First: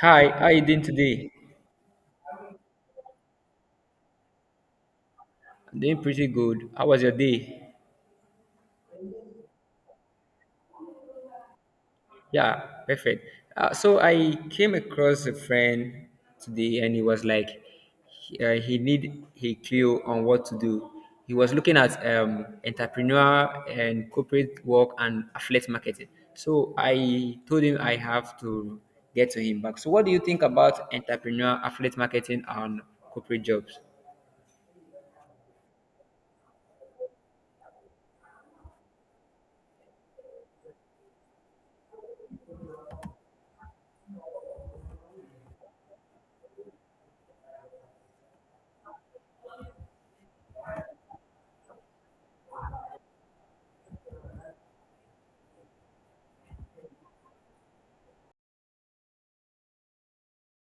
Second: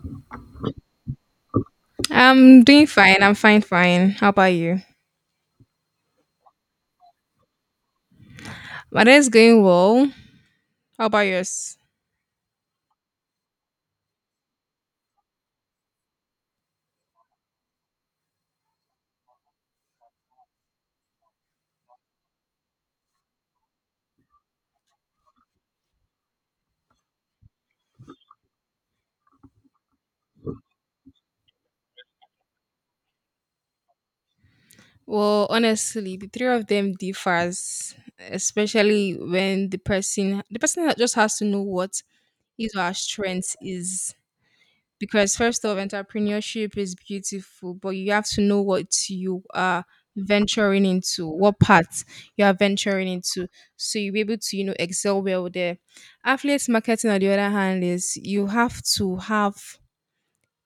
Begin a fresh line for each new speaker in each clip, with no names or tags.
Hi, how you doing today?
I'm doing fine. I'm fine. How about you?
I'm doing pretty good. How was your day?
My day is going well. How about yours?
Yeah, perfect. So I came across a friend today, and he was like, he need a clue on what to do. He was looking at entrepreneur and corporate work and affiliate marketing. So I told him I have to get to him back. So what do you think about entrepreneur, affiliate marketing, and corporate jobs?
Well, honestly, the three of them differs, especially when the person just has to know what his or her strength is. Because first of entrepreneurship is beautiful, but you have to know what you are venturing into, what path you are venturing into. So you'll be able to, you know, excel well there. Affiliate marketing on the other hand is you have to have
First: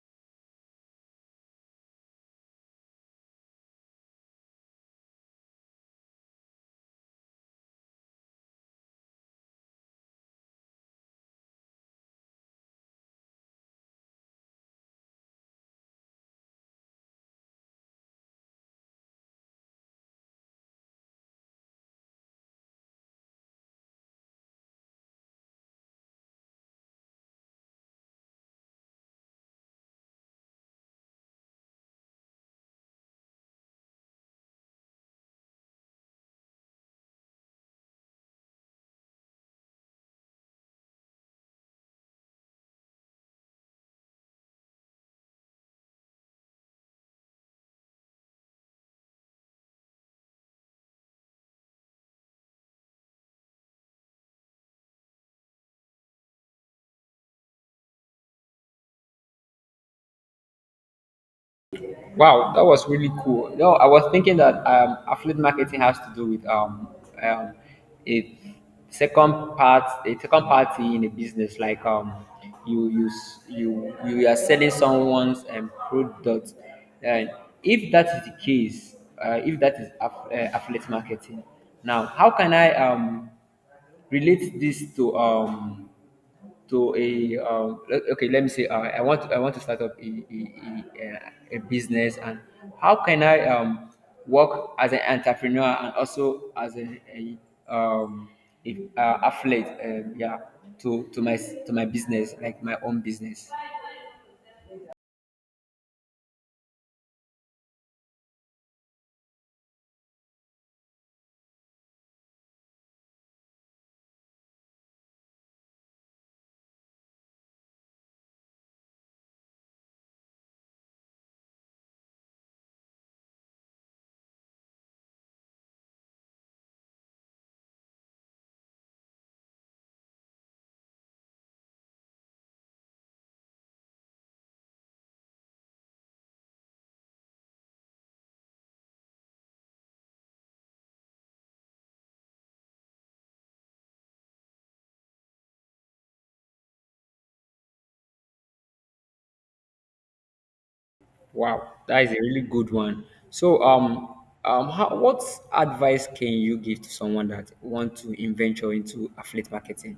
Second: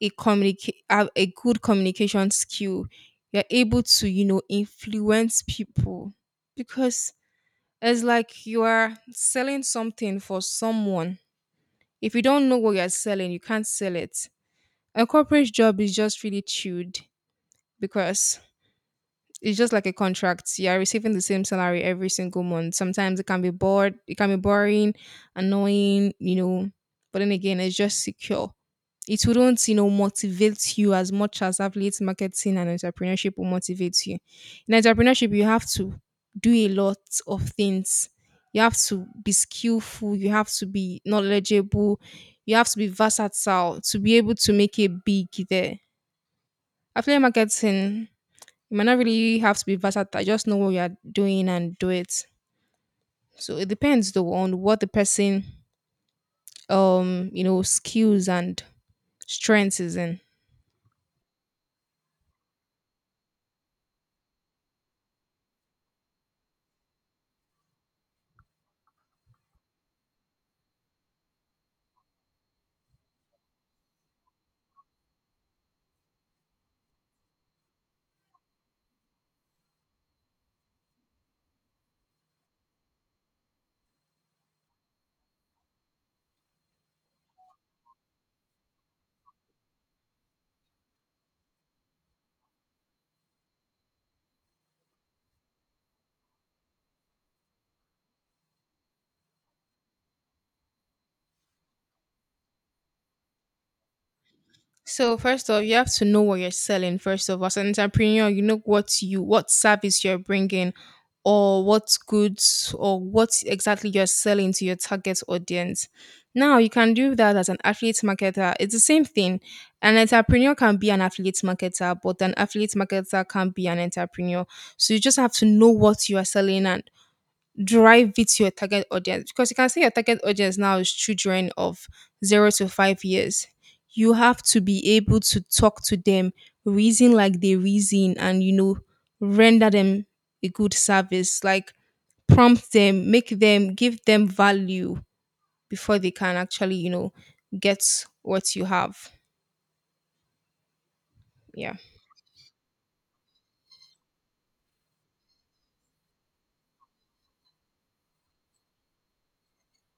a communicate have a good communication skill, you're able to, you know, influence people, because it's like you are selling something for someone. If you don't know what you're selling, you can't sell it. A corporate job is just really chewed, because it's just like a contract. You are receiving the same salary every single month. Sometimes it can be boring, annoying, you know. But then again, it's just secure. It wouldn't, you know, motivate you as much as affiliate marketing and entrepreneurship will motivate you. In entrepreneurship, you have to do a lot of things. You have to be skillful. You have to be knowledgeable. You have to be versatile to be able to make it big there. Affiliate marketing, you might not really have to be versatile. Just know what you are doing and do it. So it depends though on what the person, you know, skills and strengths is in.
Wow, that was really cool. No, I was thinking that affiliate marketing has to do with um, a second part, a second party in a business. Like you you s- you are selling someone's product, and if that is the case, if that is affiliate marketing. Now, how can I relate this to um? To a okay, let me say I want to start up a business, and how can I work as an entrepreneur and also as um a affiliate yeah, to my business, like my own business.
So first off, you have to know what you're selling. First of all, as an entrepreneur, you know what service you're bringing, or what goods or what exactly you're selling to your target audience. Now you can do that as an affiliate marketer. It's the same thing. An entrepreneur can be an affiliate marketer, but an affiliate marketer can be an entrepreneur. So you just have to know what you are selling and drive it to your target audience, because you can say your target audience now is children of 0 to 5 years. You have to be able to talk to them, reason like they reason, and, you know, render them a good service, like prompt them, make them, give them value before they can actually, you know, get what you have.
Wow,
Yeah.
that is a really good one. So how, what advice can you give to someone that want to venture into affiliate marketing?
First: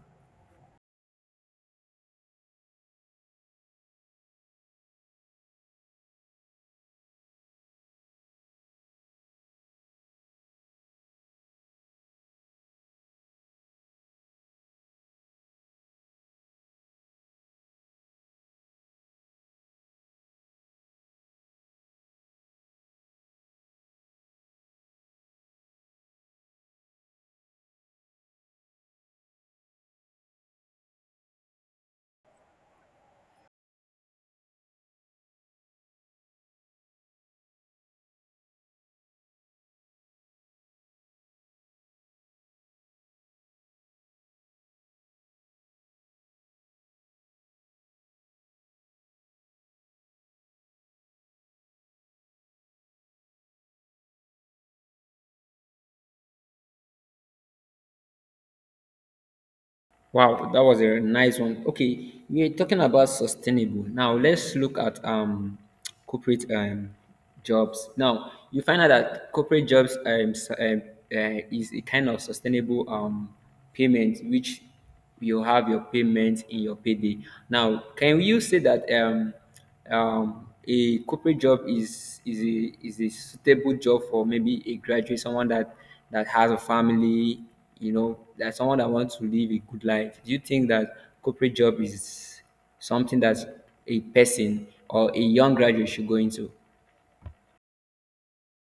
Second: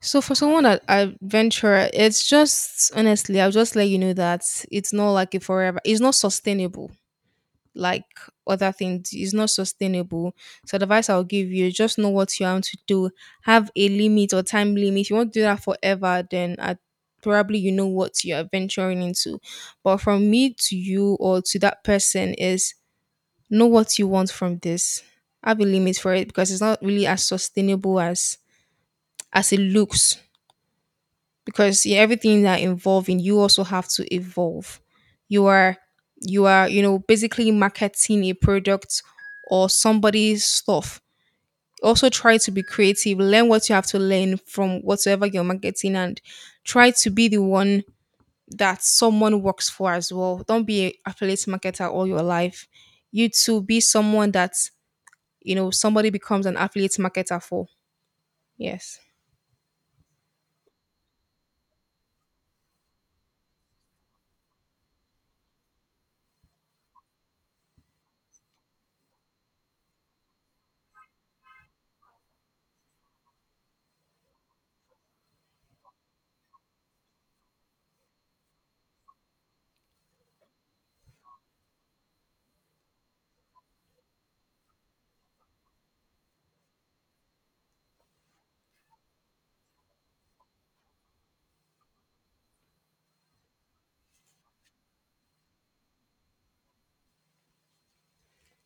So for someone that I venture, it's just, honestly, I'll just let you know that it's not like a forever. It's not sustainable. Like other things is not sustainable. So the advice I'll give you is just know what you want to do. Have a limit or time limit. If you want to do that forever, then I probably you know what you're venturing into. But from me to you or to that person is know what you want from this. Have a limit for it because it's not really as sustainable as it looks, because yeah, everything that involving you also have to evolve. You are, you are, you know, basically marketing a product or somebody's stuff. Also try to be creative, learn what you have to learn from whatsoever you're marketing, and try to be the one that someone works for as well. Don't be a affiliate marketer all your life. You to be someone that, you know, somebody becomes an affiliate marketer for. Yes.
Wow, that was a nice one. Okay, we're talking about sustainable. Now let's look at corporate jobs. Now you find out that corporate jobs is a kind of sustainable payment, which you have your payment in your payday. Now, can you say that a corporate job is a suitable job for maybe a graduate, someone that has a family, you know, that someone that wants to live a good life. Do you think that corporate job is something that a person or a young graduate should go into?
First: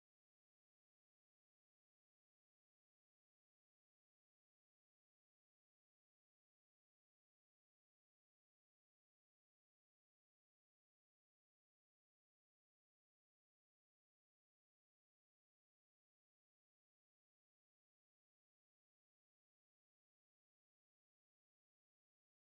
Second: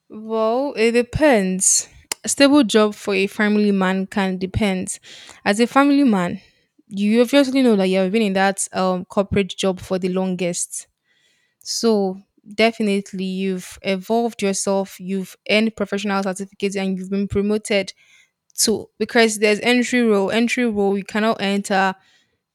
Well, it depends. A stable job for a family man can depend. As a family man, you obviously know that you have been in that corporate job for the longest. So definitely you've evolved yourself, you've earned professional certificates, and you've been promoted to because there's entry role. Entry role you cannot enter,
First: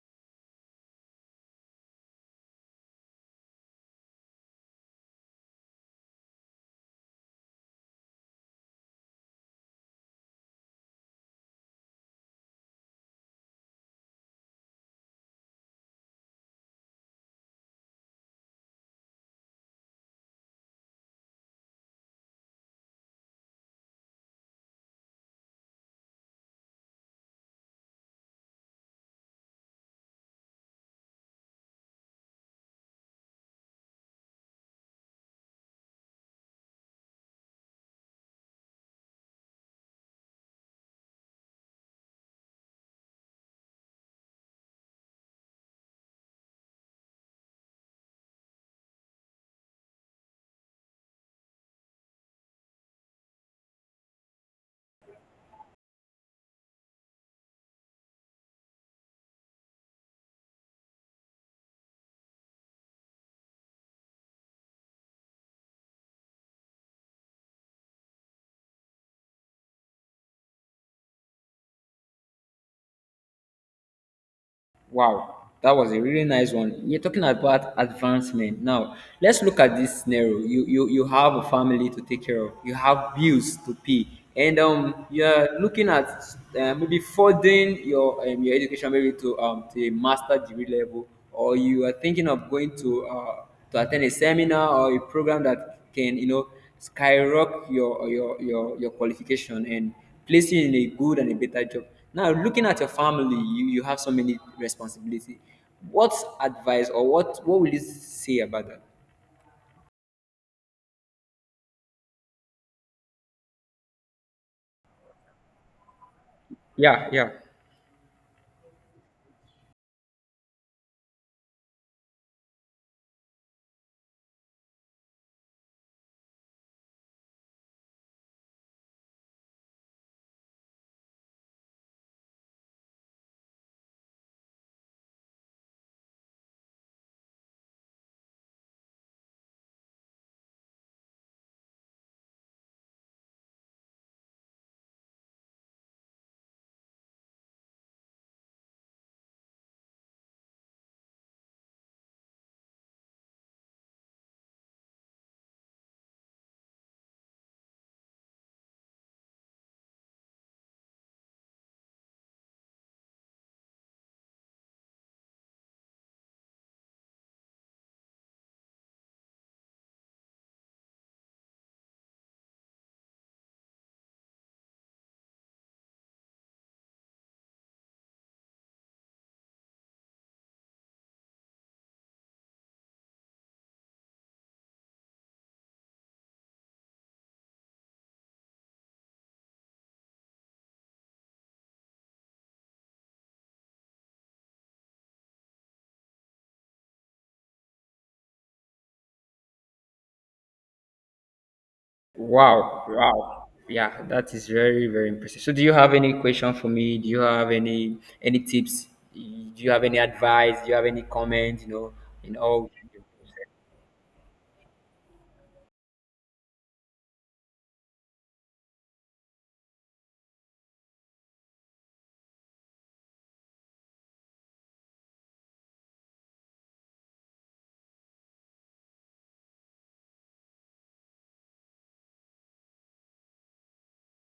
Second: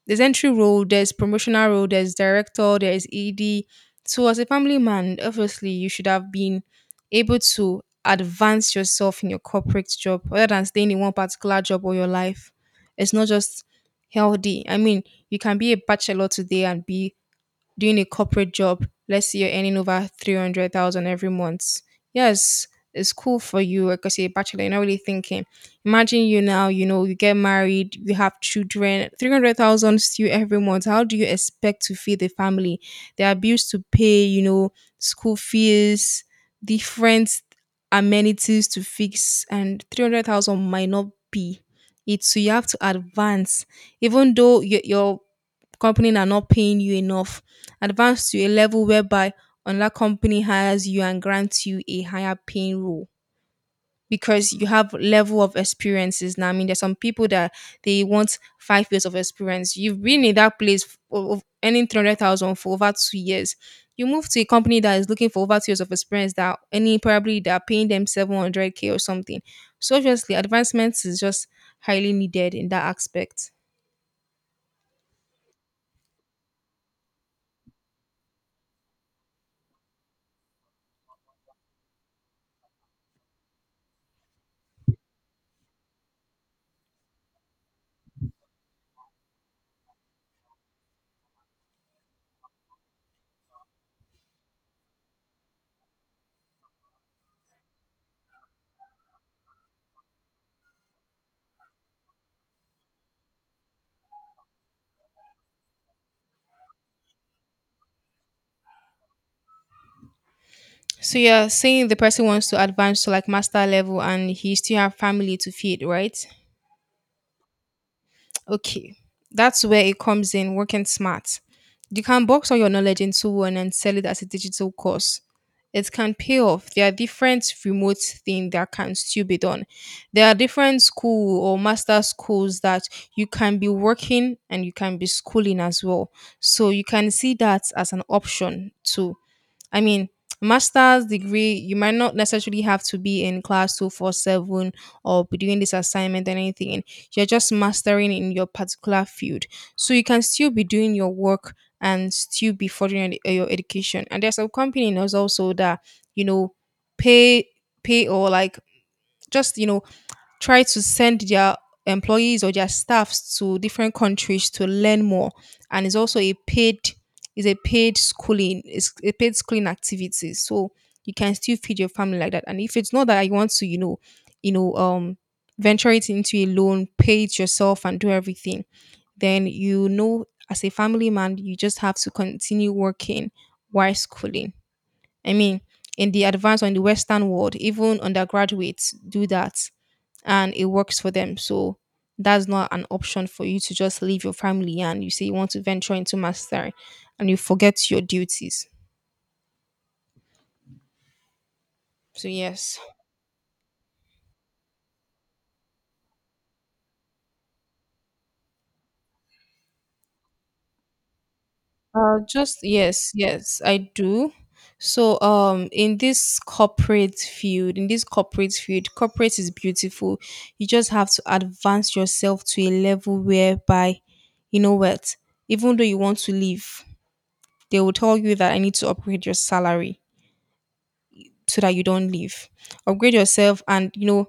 there's entry role, there's promotional role, there's director, there's ED. So as a family man, obviously you should have been able to advance yourself in your corporate job rather than staying in one particular job all your life. It's not just healthy. I mean, you can be a bachelor today and be doing a corporate job, let's say you're earning over 300,000 every month. Yes, it's cool for you because you're a bachelor, you're not really thinking. Imagine you now, you know, you get married, you have children, 300,000 still every month. How do you expect to feed the family? There are bills to pay, you know, school fees, different amenities to fix, and 300,000 might not be it. So you have to advance even though your companies are not paying you enough. Advance to a level whereby another company hires you and grants you a higher paying role because you have level of experiences now. I mean, there's some people that they want 5 years of experience. You've been in that place of earning 300,000 for over 2 years. You move to a company that is looking for over 2 years of experience that any probably they're paying them 700K or something. So obviously advancements is just highly needed in that aspect.
Wow, that was a really nice one. You're talking about advancement. Now, let's look at this scenario. You have a family to take care of. You have bills to pay, and you're looking at maybe furthering your education, maybe to a master degree level, or you are thinking of going to attend a seminar or a program that can, you know, skyrocket your qualification and place you in a good and a better job. Now, looking at your family, you have so many responsibility. What advice or what will you say about that?
So you're saying the person wants to advance to like master level and he still have family to feed, right?
Yeah, yeah.
Okay. That's where it comes in, working smart. You can box all your knowledge into one and sell it as a digital course. It can pay off. There are different remote things that can still be done. There are different school or master schools that you can be working and you can be schooling as well. So you can see that as an option too. I mean, master's degree, you might not necessarily have to be in class 24/7 or be doing this assignment and anything. You're just mastering in your particular field. So you can still be doing your work and still be furthering your education. And there's a company that's also that, you know, pay, pay or like just, you know, try to send their employees or their staffs to different countries to learn more, and it's also a paid, is a paid schooling it's a paid schooling activity. So you can still feed your family like that. And if it's not that you want to, you know, you know, venture it into a loan, pay it yourself and do everything, then, you know, as a family man you just have to continue working while schooling. I mean, in the advanced or in the western world, even undergraduates do that, and it works for them. So that's not an option for you to just leave your family and you say you want to venture into mastery and you forget your duties. So yes.
Wow, wow. Yeah, that is very, very impressive. So, do you have any question for me? Do you have any tips? Do you have any advice? Do you have any comment? You know, in
Just
all.
yes, yes, I do. So in this corporate field, corporate is beautiful. You just have to advance yourself to a level whereby you know what, even though you want to leave, they will tell you that I need to upgrade your salary so that you don't leave. Upgrade yourself, and, you know,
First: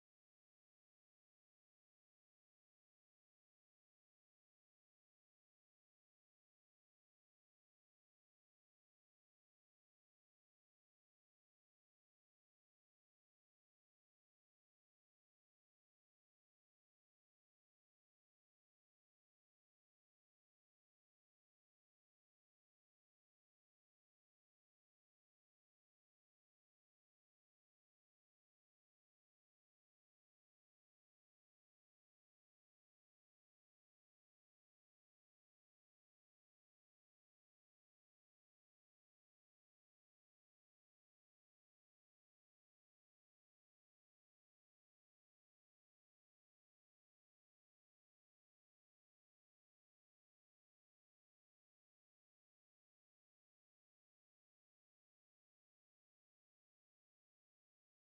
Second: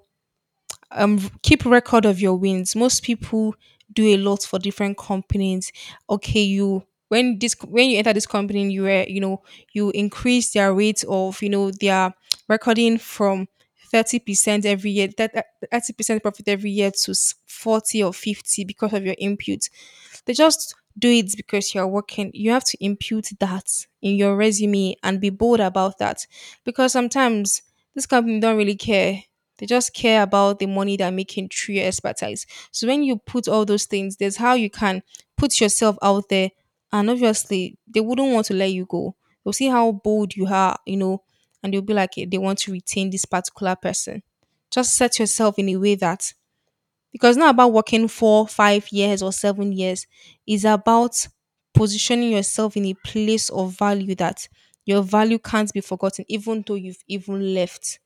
keep record of your wins. Most people do a lot for different companies. Okay, you when this when you enter this company, you were, you know, you increase their rate of, you know, their recording from 30% every year, that 30% profit every year to 40 or 50 because of your input. They just do it because you're working. You have to impute that in your resume and be bold about that, because sometimes this company don't really care. They just care about the money they're making through your expertise. So when you put all those things, there's how you can put yourself out there. And obviously, they wouldn't want to let you go. They'll see how bold you are, you know, and they'll be like, "Eh, they want to retain this particular person." Just set yourself in a way that, because it's not about working four, 5 years or 7 years. It's about positioning yourself in a place of value that your value can't be forgotten, even though you've even left.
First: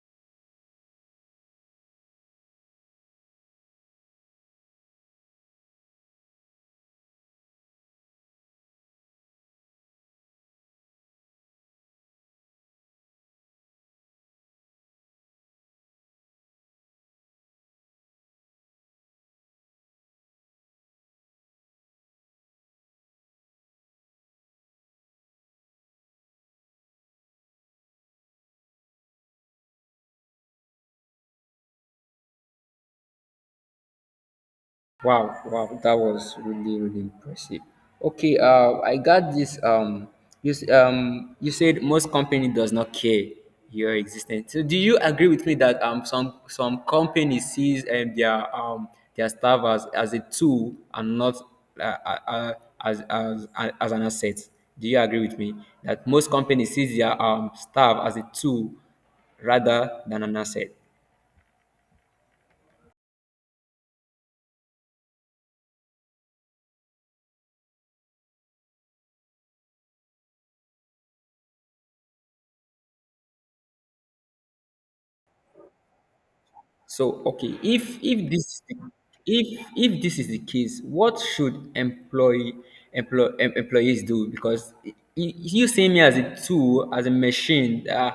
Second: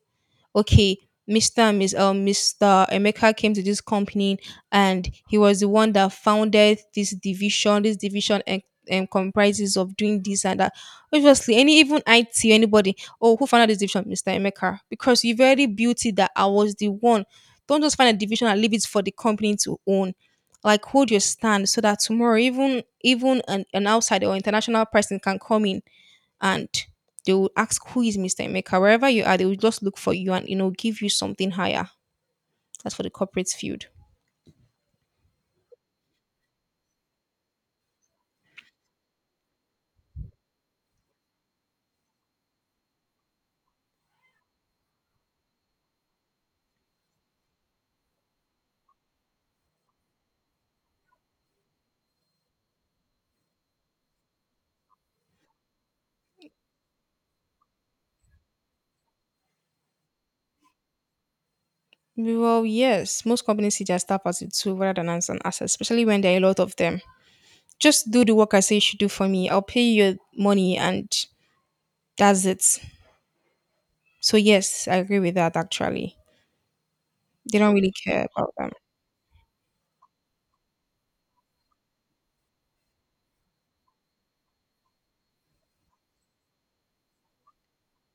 Okay, Mr. and Miss Mr. Emeka came to this company and he was the one that founded this division. This division comprises of doing this and that. Obviously, any even IT, anybody, oh, who founded this division? Mr. Emeka. Because you've already built it that I was the one. Don't just find a division and leave it for the company to own. Like hold your stand so that tomorrow even an outsider or international person can come in and they will ask who is Mr. Emeka. Wherever you are, they will just look for you and, you know, give you something higher. That's for the corporate field.
Wow, wow, that was really, really impressive. Okay, I got this. You you said most company does not care your existence. So, do you agree with me that some company sees and their staff as a tool and not uh, uh, uh, as, as an asset? Do you agree with me that most companies sees their staff as a tool rather than an asset?
Well, yes, most companies see their staff as a tool rather than as an asset, especially when there are a lot of them. Just do the work I say you should do for me. I'll pay you your money, and that's it. So yes, I agree with that. Actually,
So, okay,
they don't really care about them.
if if this is the case, what should employees do? Because you see me as a tool, as a machine.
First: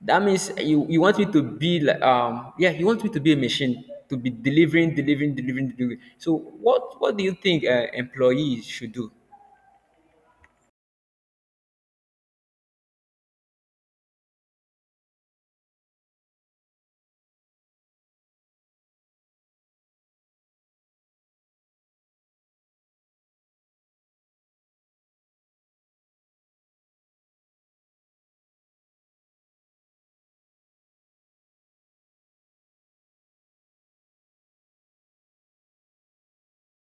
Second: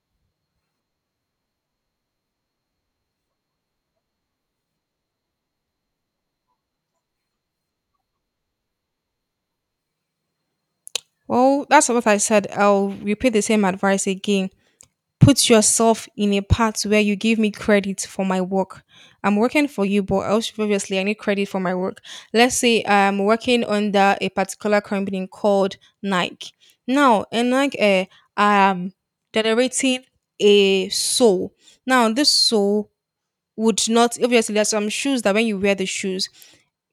That means you want me to be like yeah, you want me to be a machine to be delivering, delivering, delivering, delivering. So, what do you think employees should do?
Well, that's what I said. I'll repeat the same advice again. Put yourself in a part where you give me credit for my work. I'm working for you, but also obviously I need credit for my work. Let's say I'm working under a particular company called Nike. Now, in Nike, I'm generating a soul. Now, this soul would not, obviously there's some shoes that when you wear the shoes,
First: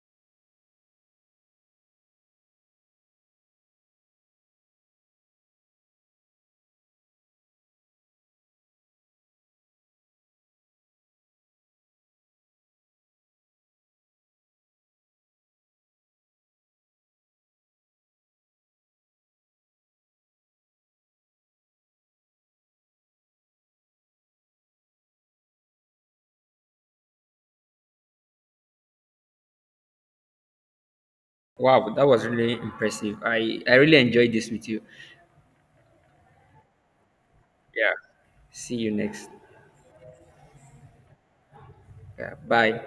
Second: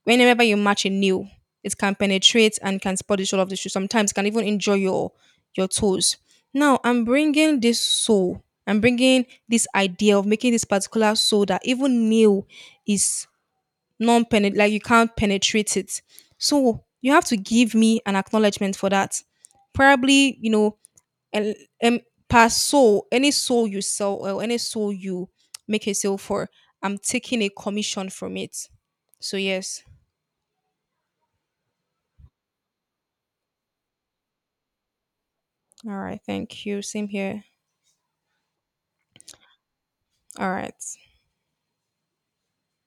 whenever you match a nail it can penetrate and can spoil the sole of the shoe. Sometimes it can even injure your toes. Now I'm bringing this sole, I'm bringing this idea of making this particular sole that even nail is non penet, like you can't penetrate it. So you have to give me an acknowledgement for that, probably, you know, and and per soul, any soul you sell or any soul you make a sale for, I'm taking a commission from it. So yes.
Wow, that was really impressive. I really enjoyed this with you.
All right. Thank you. Same here.
Yeah. See you next.
All right.
Yeah, bye.